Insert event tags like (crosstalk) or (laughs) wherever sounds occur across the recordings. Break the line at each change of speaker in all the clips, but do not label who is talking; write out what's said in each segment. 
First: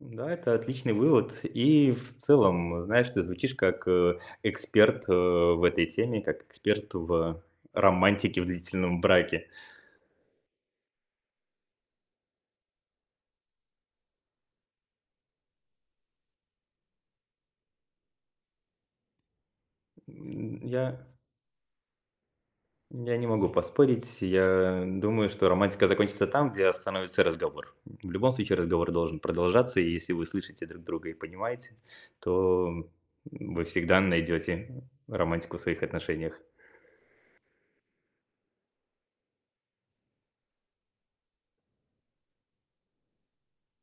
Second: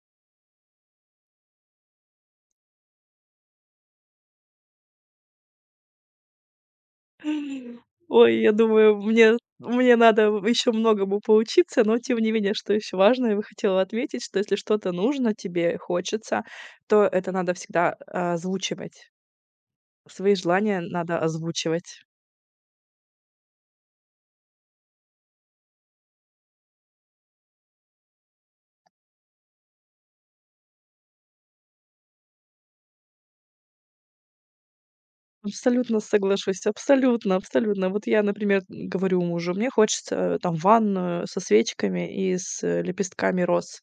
Да, это отличный вывод. И, в целом, знаешь, ты звучишь как, э, эксперт, э, в этой теме, как эксперт в, э,
Ой,
романтике в
я думаю,
длительном
мне
браке.
мне надо, в еще многому поучиться. Но, тем не менее, что еще важное, я бы хотела отметить, что если что-то нужно тебе, хочется, то это надо всегда озвучивать. Свои
М,
желания
я
надо озвучивать.
я не могу поспорить. Я думаю, что романтика закончится там, где остановится разговор. В любом случае разговор должен продолжаться. И если вы слышите друг друга и понимаете, то вы всегда найдете романтику в своих
Абсолютно
отношениях.
соглашусь. Абсолютно абсолютно. Вот я, например, м, говорю мужу: "Мне хочется, там, ванную со свечками и с, э, лепестками роз".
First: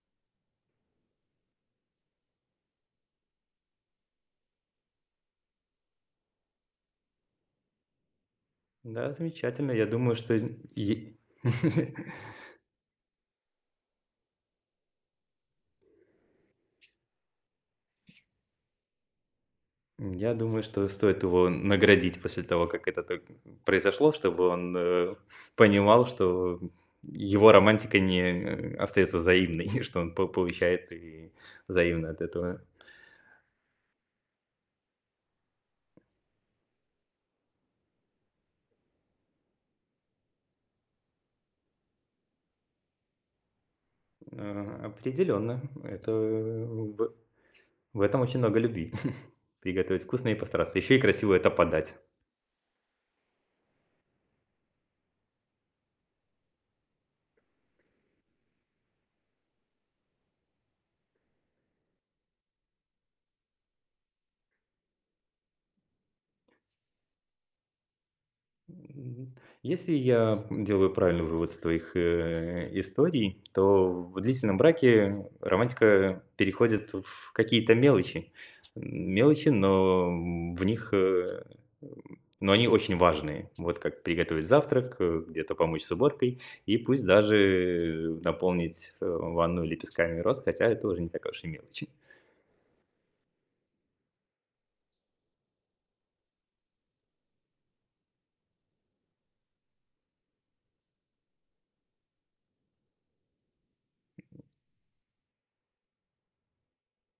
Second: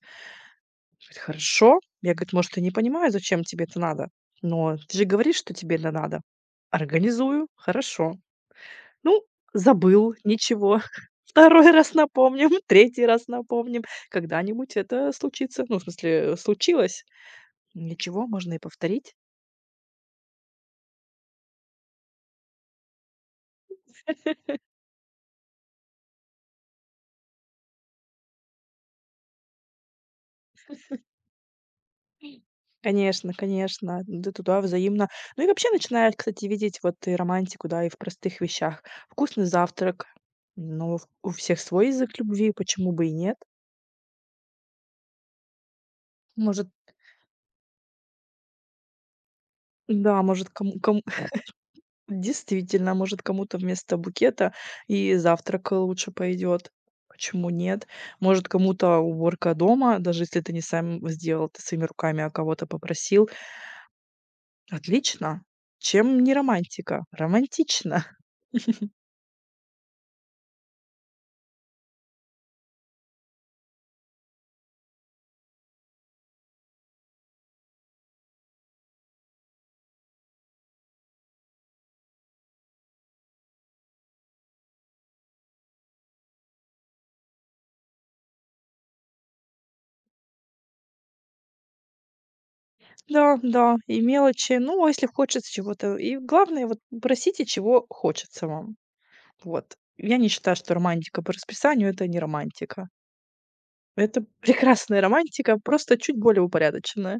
Говорит: "Хорошо". Я, говорит: "Может, и не понимаю, зачем тебе это надо, но ты же говоришь, что тебе это надо. Организую. Хорошо".
Да,
Ну,
замечательно. Я думаю,
забыл.
что й
Ничего.
е
2
(laughs)
раз напомним, 3 раз напомним. Когда-нибудь это случится. Ну, в смысле, случилось. Ничего, можно и повторить.
М, я думаю, что стоит его наградить после того, как это так произошло, чтобы
(laughs)
он, э, понимал, что его романтика не остается взаимной, и что он п получает
(chuckles)
и взаимно от этого.
Конечно конечно. Да, туда взаимно. Ну, и вообще начинаешь, кстати, видеть вот и романтику, да, и в простых вещах. Вкусный завтрак. Ну, у всех свой язык любви. Почему бы и нет?
А, определенно, это
Может
б В этом очень много любви. (chuckles) Приготовить
Н-да,
вкусно и
может,
постараться,
кому
еще и
ком
красиво это подать.
(laughs) Действительно, может, кому-то вместо букета и завтрак, э, лучше пойдет. Почему нет? Может, кому-то уборка дома, даже если ты не сам сделал это своими руками, а кого-то попросил. Отлично. Чем не романтика? Романтично. (chuckles)
М, если я, м, делаю правильный вывод с твоих, э, историй, то в длительном браке романтика переходит в какие-то мелочи. Мелочи, но, м, в них, э, эм, но они очень важные. Вот как приготовить завтрак, э, где-то помочь с уборкой и пусть даже наполнить, э, ванну лепестками роз. Хотя это уже не такая уж и мелочь, и
Да да. И мелочи. Ну, а если хочется чего-то. И главное, вот просите, чего хочется вам. Вот, я не считаю, что романтика по расписанию- это не романтика. Это прекрасная романтика, просто чуть более упорядоченная.